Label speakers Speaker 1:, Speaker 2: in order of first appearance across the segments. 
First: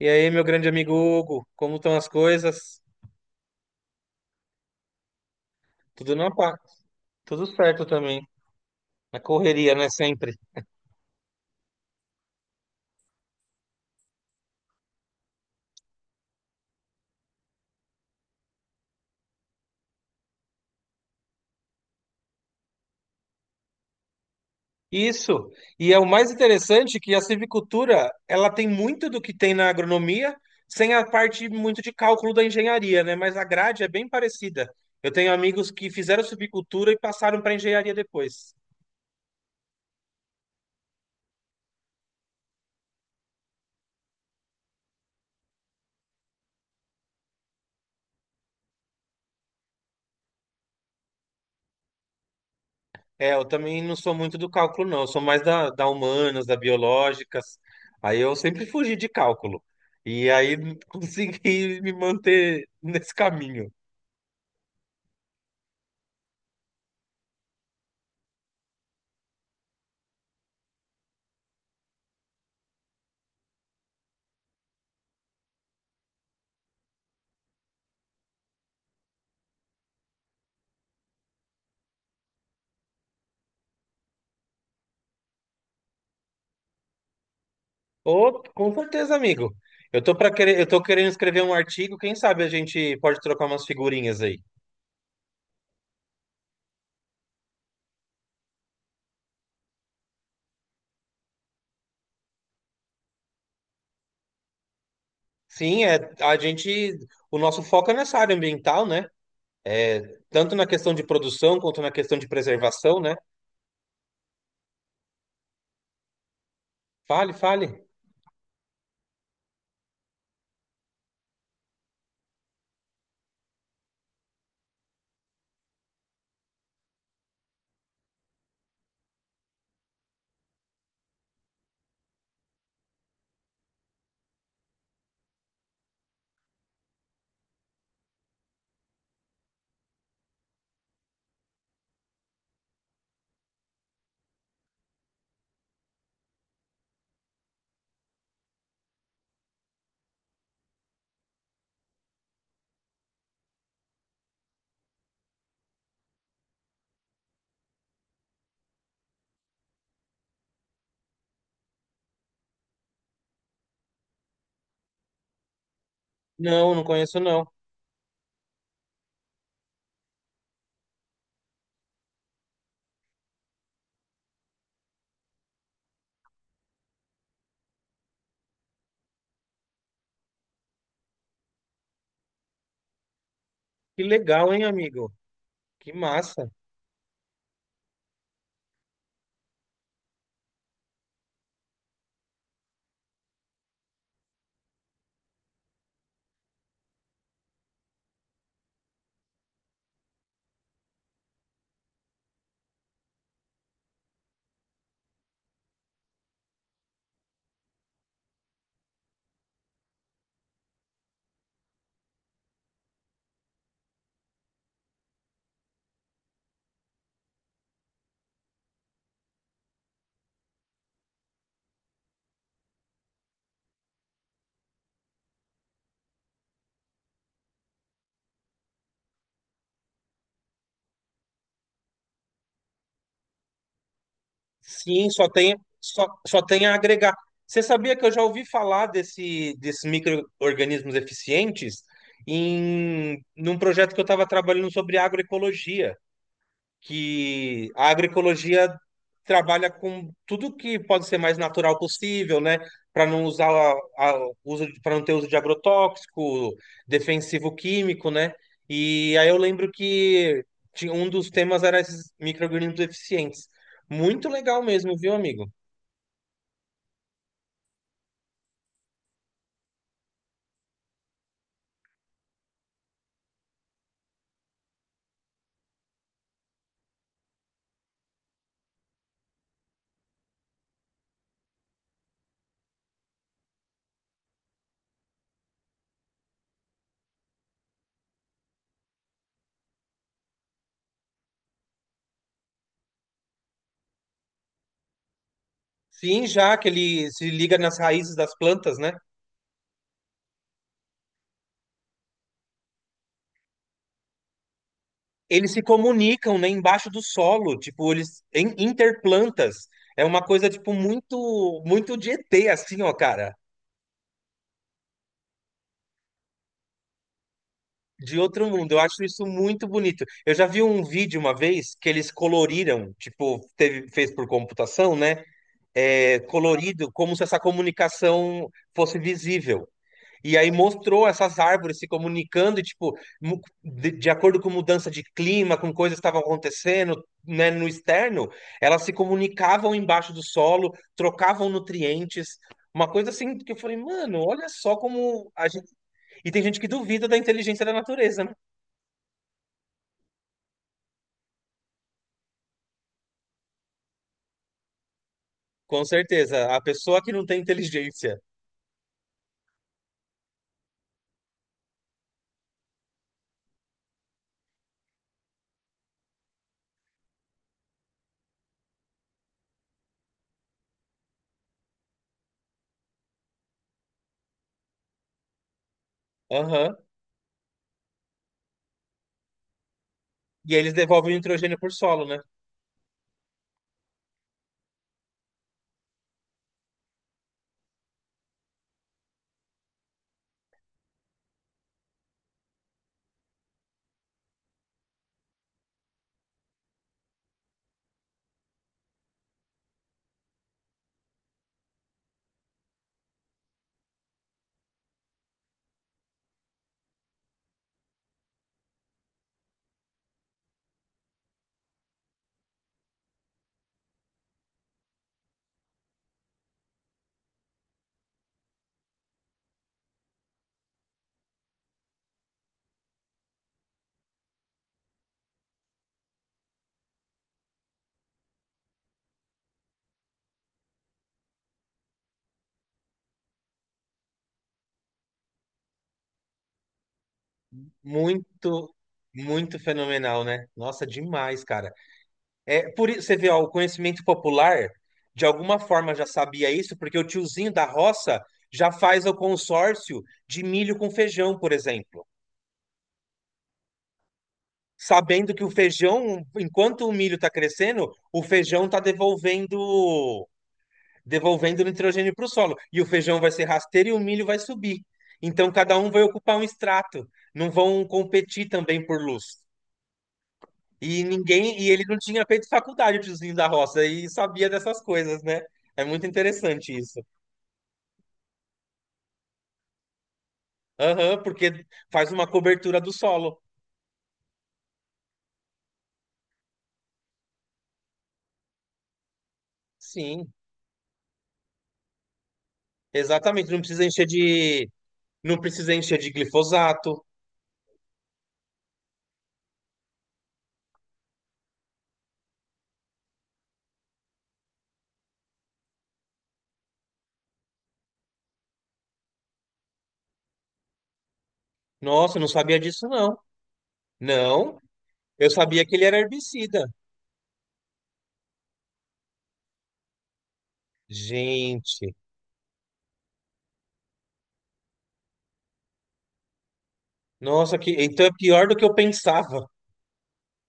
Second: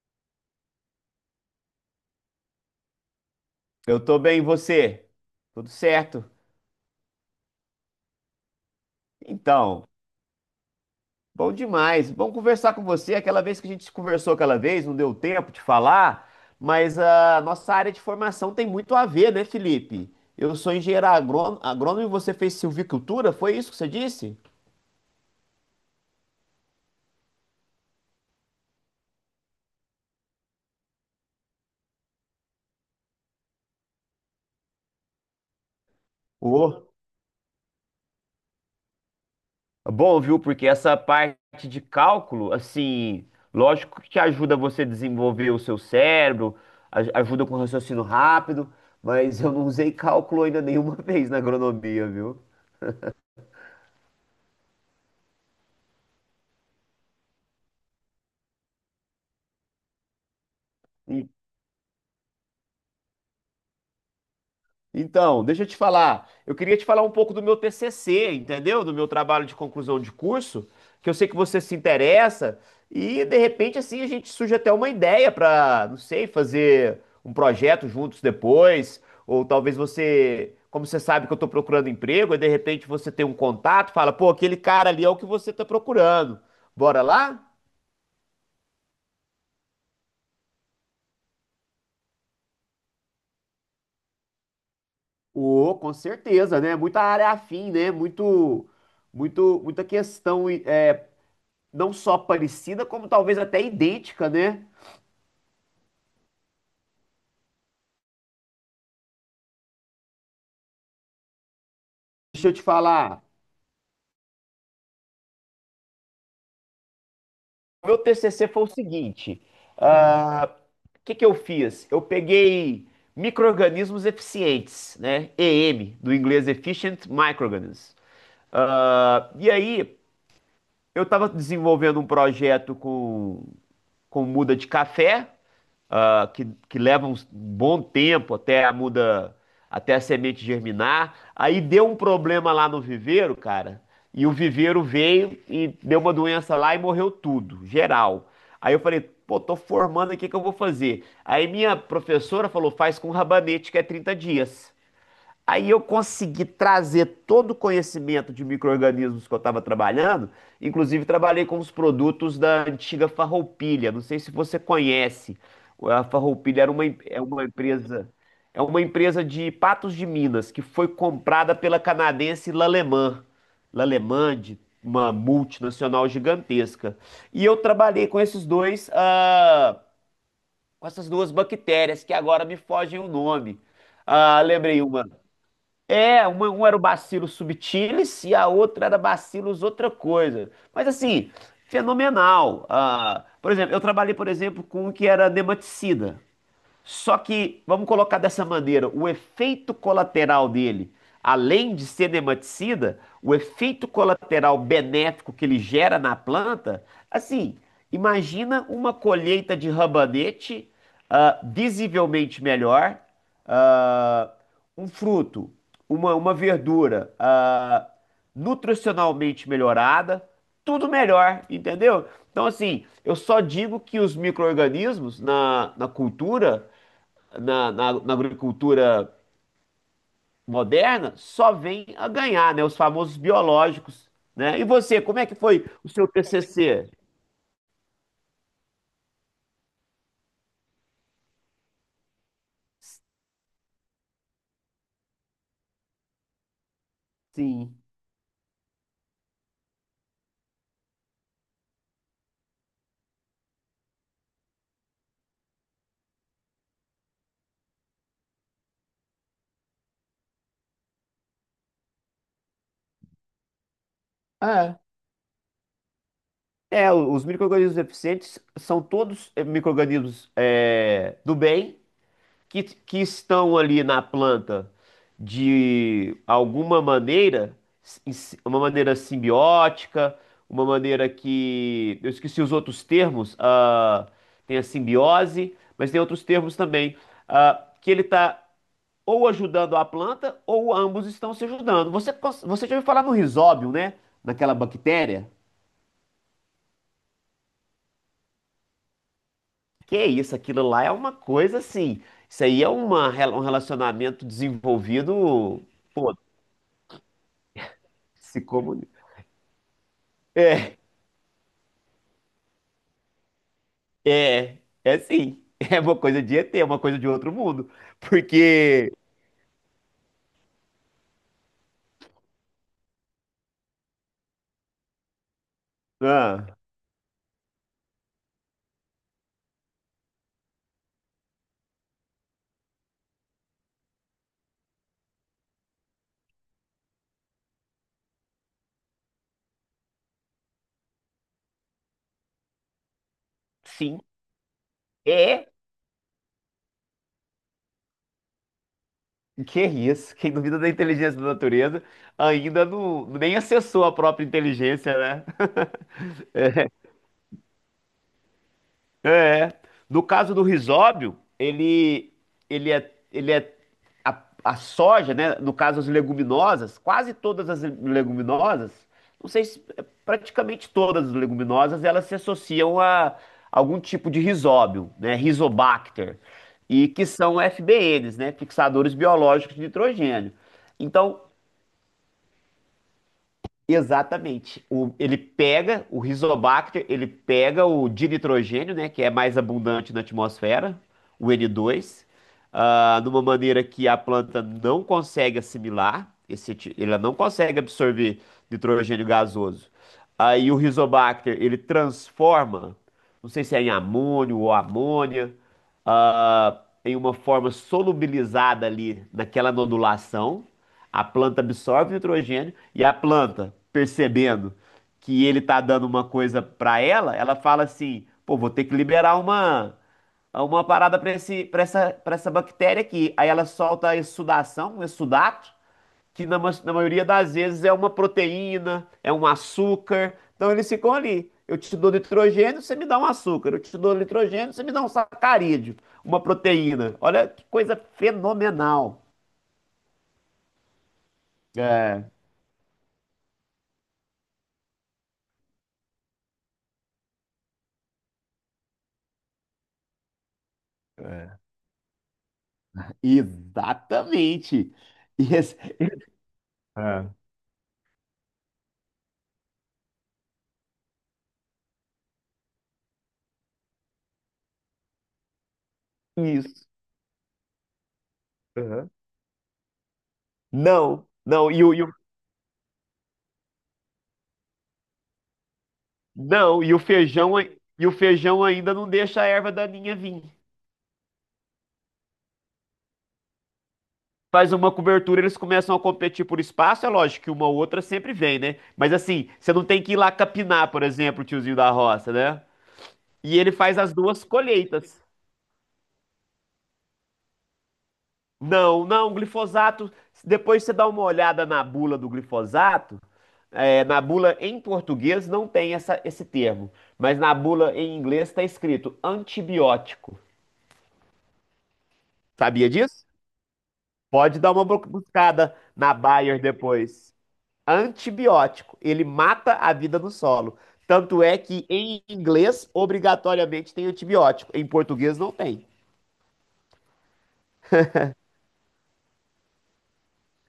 Speaker 1: E aí, meu grande amigo Hugo, como estão as coisas?
Speaker 2: Eu tô bem, e você? Tudo
Speaker 1: Tudo
Speaker 2: certo?
Speaker 1: na paz, tudo certo também. Na correria, né?
Speaker 2: Então,
Speaker 1: Sempre.
Speaker 2: bom demais. Bom conversar com você. Aquela vez que a gente conversou aquela vez, não deu tempo de falar, mas a nossa área de formação tem muito a ver, né, Felipe? Eu sou engenheiro agrônomo, agrônomo e você fez silvicultura, foi isso que você disse?
Speaker 1: Isso. E é o mais interessante que a civicultura, ela tem muito do que tem na agronomia, sem a parte muito de cálculo da engenharia, né? Mas a grade é bem parecida. Eu tenho amigos que fizeram
Speaker 2: Ô,
Speaker 1: civicultura e passaram para engenharia depois.
Speaker 2: bom, viu? Porque essa parte de cálculo, assim, lógico que ajuda você a desenvolver o seu cérebro, ajuda com raciocínio rápido, mas eu não usei cálculo ainda nenhuma vez na agronomia, viu?
Speaker 1: É, eu também não sou muito do cálculo, não. Eu sou mais da humanas, da biológicas. Aí eu sempre fugi de cálculo. E aí consegui me manter nesse caminho.
Speaker 2: Então, deixa eu te falar. Eu queria te falar um pouco do meu TCC, entendeu? Do meu trabalho de conclusão de curso, que eu sei que você se interessa, e de repente assim a gente surge até uma ideia para, não sei, fazer um projeto juntos depois, ou talvez você, como você sabe que eu tô procurando emprego, e de repente você tem um contato, fala, pô, aquele cara ali é o que você tá procurando. Bora lá?
Speaker 1: Ô, com certeza, amigo. Eu tô querendo escrever um artigo. Quem sabe a gente pode trocar umas figurinhas aí.
Speaker 2: Ô, com certeza, né? Muita área afim, né? Muito, muita questão é, não só parecida, como talvez até idêntica, né?
Speaker 1: Sim, é, a gente, o nosso foco é nessa área ambiental, né? É, tanto na questão de produção quanto na questão de
Speaker 2: Deixa eu te
Speaker 1: preservação, né?
Speaker 2: falar.
Speaker 1: Fale, fale.
Speaker 2: O meu TCC foi o seguinte: ah, o que que eu fiz? Eu peguei micro-organismos eficientes, né? EM, do inglês Efficient Microorganisms. Ah, e aí, eu estava desenvolvendo um projeto com muda de café, que leva um bom tempo até a muda, até a semente germinar. Aí deu um problema lá no viveiro, cara, e o viveiro veio e deu uma doença lá e morreu tudo, geral. Aí eu falei, pô, tô formando aqui, o que eu vou fazer? Aí minha professora falou, faz com rabanete, que é 30 dias. Aí eu consegui trazer todo o conhecimento de micro-organismos que eu estava trabalhando, inclusive trabalhei com os produtos da antiga Farroupilha. Não sei se você conhece. A Farroupilha era
Speaker 1: Não, não
Speaker 2: uma, em-
Speaker 1: conheço, não.
Speaker 2: é uma empresa de Patos de Minas que foi comprada pela canadense L'Allemand, L'Allemand, uma multinacional gigantesca. E eu trabalhei com esses dois, com essas duas bactérias que agora me fogem o nome.
Speaker 1: Que
Speaker 2: Ah,
Speaker 1: legal, hein,
Speaker 2: lembrei uma.
Speaker 1: amigo? Que massa.
Speaker 2: Um era o Bacillus subtilis e a outra era Bacillus outra coisa. Mas assim, fenomenal. Ah, por exemplo, eu trabalhei, por exemplo, com um que era nematicida. Só que, vamos colocar dessa maneira, o efeito colateral dele, além de ser cineticida, o efeito colateral benéfico que ele gera na planta, assim, imagina uma colheita de rabanete, visivelmente melhor, ah, um fruto, uma verdura, nutricionalmente melhorada, tudo melhor, entendeu? Então, assim, eu só digo que os micro-organismos na, na cultura na, na, na agricultura moderna só vem a ganhar, né? Os famosos biológicos, né? E você,
Speaker 1: Sim,
Speaker 2: como é
Speaker 1: só
Speaker 2: que
Speaker 1: tem,
Speaker 2: foi o
Speaker 1: só,
Speaker 2: seu
Speaker 1: só tem a
Speaker 2: TCC?
Speaker 1: agregar. Você sabia que eu já ouvi falar desses micro-organismos eficientes em num projeto que eu estava trabalhando sobre agroecologia? Que
Speaker 2: Sim.
Speaker 1: a agroecologia trabalha com tudo que pode ser mais natural possível, né? Para não usar a, para não ter uso de agrotóxico, defensivo químico, né? E aí eu lembro que um dos temas era esses micro-organismos eficientes. Muito legal
Speaker 2: É,
Speaker 1: mesmo, viu, amigo?
Speaker 2: é, os micro-organismos eficientes são todos micro-organismos do bem que estão ali na planta de alguma maneira, uma maneira simbiótica, uma maneira que, eu esqueci os outros termos, tem a simbiose, mas tem outros termos também, que ele está ou ajudando a planta ou ambos estão se ajudando. Você já ouviu falar no rizóbio, né? Naquela bactéria?
Speaker 1: Sim, já que ele se liga nas raízes das plantas, né?
Speaker 2: Que isso, aquilo lá é uma coisa assim. Isso aí é uma, um relacionamento
Speaker 1: Eles se
Speaker 2: desenvolvido. Pô,
Speaker 1: comunicam, né, embaixo do solo, tipo, eles
Speaker 2: se
Speaker 1: em
Speaker 2: comunica.
Speaker 1: interplantas. É uma coisa, tipo, muito, muito de ET, assim, ó, cara.
Speaker 2: É, é sim. É uma coisa de ET, é uma coisa de outro mundo.
Speaker 1: De outro mundo. Eu
Speaker 2: Porque.
Speaker 1: acho isso muito bonito. Eu já vi um vídeo uma vez que eles coloriram, tipo, teve, fez por computação, né? É,
Speaker 2: Ah,
Speaker 1: colorido, como se essa comunicação fosse visível. E aí mostrou essas árvores se comunicando, e, tipo, de acordo com mudança de clima, com coisas que estavam acontecendo, né, no externo, elas se comunicavam embaixo do solo, trocavam nutrientes, uma coisa assim que eu falei,
Speaker 2: sim,
Speaker 1: mano, olha só como a
Speaker 2: é.
Speaker 1: gente... E tem gente que duvida da inteligência da natureza, né?
Speaker 2: Que é isso? Quem duvida da inteligência da natureza ainda não, nem acessou a própria inteligência, né?
Speaker 1: Com certeza, a pessoa que não tem inteligência.
Speaker 2: É. No caso do risóbio, ele é a soja, né? No caso, as leguminosas, quase todas as leguminosas, não sei se é, praticamente todas as leguminosas, elas se associam a algum tipo de risóbio, né? Rizobacter,
Speaker 1: Aham.
Speaker 2: e que são FBNs, né? Fixadores biológicos de nitrogênio.
Speaker 1: E aí eles devolvem o
Speaker 2: Então,
Speaker 1: nitrogênio por solo, né?
Speaker 2: exatamente. Ele pega o Rizobacter, ele pega o dinitrogênio, né, que é mais abundante na atmosfera, o N2, de uma maneira que a planta não consegue assimilar, ela não consegue absorver nitrogênio gasoso. Aí o Rizobacter, ele transforma, não sei se é em amônio ou amônia, em uma forma solubilizada ali naquela nodulação. A planta absorve nitrogênio e a planta, percebendo que ele tá dando uma coisa para ela, ela fala assim: "Pô, vou ter que liberar uma parada para essa bactéria aqui". Aí ela solta a exsudação, um exsudato, que na maioria das vezes é uma proteína, é um açúcar. Então eles ficam ali. Eu te dou nitrogênio, você me dá um açúcar. Eu te dou nitrogênio, você me dá um sacarídeo, uma proteína. Olha que coisa
Speaker 1: Muito,
Speaker 2: fenomenal.
Speaker 1: muito fenomenal, né? Nossa, demais, cara.
Speaker 2: É.
Speaker 1: É, por, você vê, ó, o conhecimento popular, de alguma forma já sabia isso, porque o tiozinho da roça já faz o consórcio de milho com feijão, por exemplo.
Speaker 2: Exatamente.
Speaker 1: Sabendo
Speaker 2: E
Speaker 1: que o
Speaker 2: esse-
Speaker 1: feijão, enquanto o
Speaker 2: Ah,
Speaker 1: milho está crescendo, o feijão está devolvendo, devolvendo nitrogênio para o solo. E o feijão vai ser rasteiro e o milho vai subir. Então, cada um vai ocupar um
Speaker 2: isso.
Speaker 1: estrato. Não vão competir também
Speaker 2: Aham.
Speaker 1: por luz. E
Speaker 2: Não, não,
Speaker 1: ninguém, e
Speaker 2: e
Speaker 1: ele
Speaker 2: o-
Speaker 1: não tinha feito faculdade, o tiozinho da roça, e sabia dessas coisas, né? É muito
Speaker 2: não,
Speaker 1: interessante isso.
Speaker 2: e o feijão ainda não deixa a erva daninha vir.
Speaker 1: Aham, porque faz uma cobertura do solo.
Speaker 2: Faz uma cobertura, eles começam a competir por espaço, é lógico que uma ou outra sempre vem, né? Mas assim, você não tem que ir lá
Speaker 1: Sim,
Speaker 2: capinar, por exemplo, o tiozinho da roça, né? E
Speaker 1: exatamente.
Speaker 2: ele faz as duas colheitas.
Speaker 1: Não precisa encher de glifosato.
Speaker 2: Não, não, glifosato. Depois você dá uma olhada na bula do glifosato. Na bula em português não tem esse termo, mas na bula em inglês está escrito antibiótico.
Speaker 1: Nossa, eu não sabia
Speaker 2: Sabia
Speaker 1: disso,
Speaker 2: disso?
Speaker 1: não.
Speaker 2: Pode dar
Speaker 1: Não,
Speaker 2: uma
Speaker 1: eu
Speaker 2: buscada
Speaker 1: sabia que ele
Speaker 2: na
Speaker 1: era
Speaker 2: Bayer
Speaker 1: herbicida.
Speaker 2: depois. Antibiótico, ele mata a vida no solo. Tanto é que
Speaker 1: Gente,
Speaker 2: em inglês, obrigatoriamente, tem antibiótico. Em português, não tem.
Speaker 1: nossa, que, então é pior do que eu pensava.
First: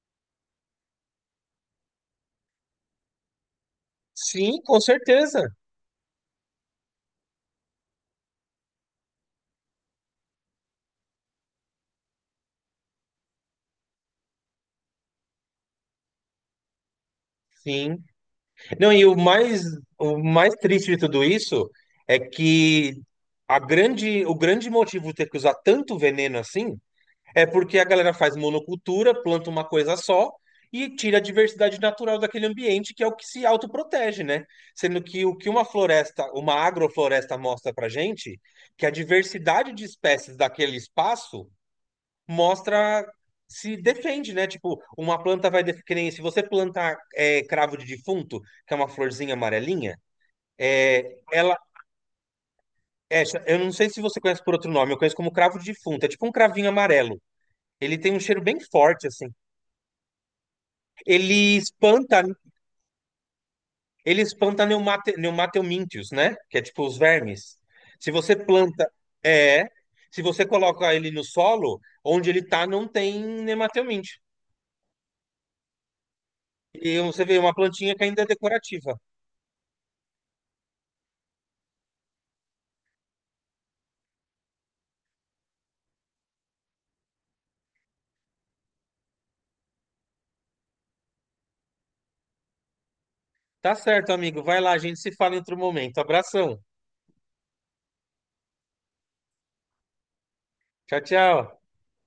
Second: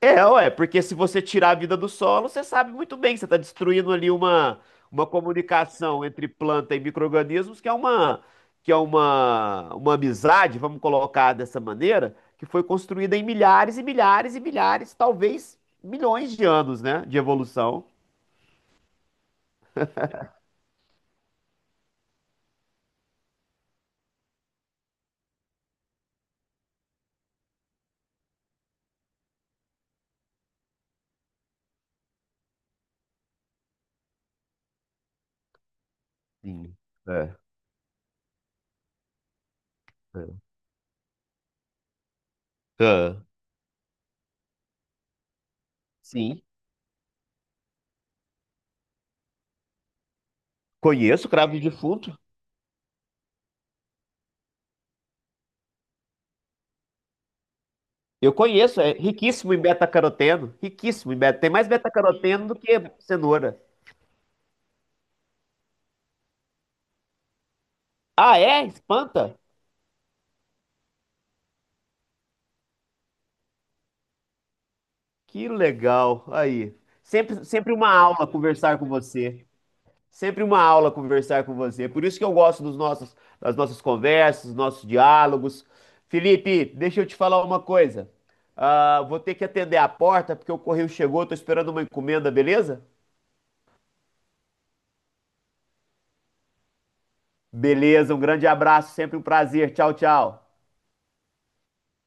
Speaker 2: É, ué, porque se você tirar a vida do solo, você sabe muito bem que você está destruindo ali
Speaker 1: Sim, com
Speaker 2: uma
Speaker 1: certeza.
Speaker 2: comunicação entre planta e micro-organismos, que é uma amizade, vamos colocar dessa maneira, que foi construída em milhares e milhares e milhares, talvez milhões de anos, né, de evolução.
Speaker 1: Sim. Não, e o mais triste de tudo isso é que a grande, o grande motivo de ter que usar tanto veneno assim é porque a galera faz monocultura, planta uma coisa só e tira a diversidade natural daquele ambiente, que é o que se autoprotege, né? Sendo que o que uma floresta, uma
Speaker 2: Sim. É,
Speaker 1: agrofloresta mostra pra gente, que a diversidade de espécies
Speaker 2: é.
Speaker 1: daquele espaço mostra
Speaker 2: Ah,
Speaker 1: se defende, né? Tipo, uma planta vai que nem se você
Speaker 2: sim.
Speaker 1: plantar é, cravo de defunto, que é uma florzinha amarelinha, é,
Speaker 2: Conheço o cravo
Speaker 1: ela
Speaker 2: de defunto.
Speaker 1: é, eu não sei se você conhece por outro nome, eu conheço como cravo de defunto, é tipo um cravinho amarelo. Ele tem um
Speaker 2: Eu
Speaker 1: cheiro bem
Speaker 2: conheço, é
Speaker 1: forte assim.
Speaker 2: riquíssimo em beta-caroteno, riquíssimo em beta, tem
Speaker 1: Ele
Speaker 2: mais
Speaker 1: espanta,
Speaker 2: beta-caroteno do que cenoura.
Speaker 1: ele espanta neumateomíntios, né? Que é tipo os vermes. Se você
Speaker 2: Ah, é?
Speaker 1: planta,
Speaker 2: Espanta?
Speaker 1: é, se você coloca ele no solo, onde ele tá não tem nemateomíntio.
Speaker 2: Que legal. Aí.
Speaker 1: E você vê uma
Speaker 2: Sempre uma
Speaker 1: plantinha que ainda é
Speaker 2: aula conversar com
Speaker 1: decorativa.
Speaker 2: você. Sempre uma aula conversar com você. Por isso que eu gosto das nossas conversas, dos nossos diálogos. Felipe, deixa eu te falar uma coisa. Ah, vou ter que atender a porta porque o correio chegou. Tô esperando uma encomenda, beleza?
Speaker 1: Tá certo, amigo. Vai lá, a gente se fala em outro momento. Abração.
Speaker 2: Beleza, um grande abraço, sempre um prazer. Tchau, tchau.
Speaker 1: Tchau, tchau.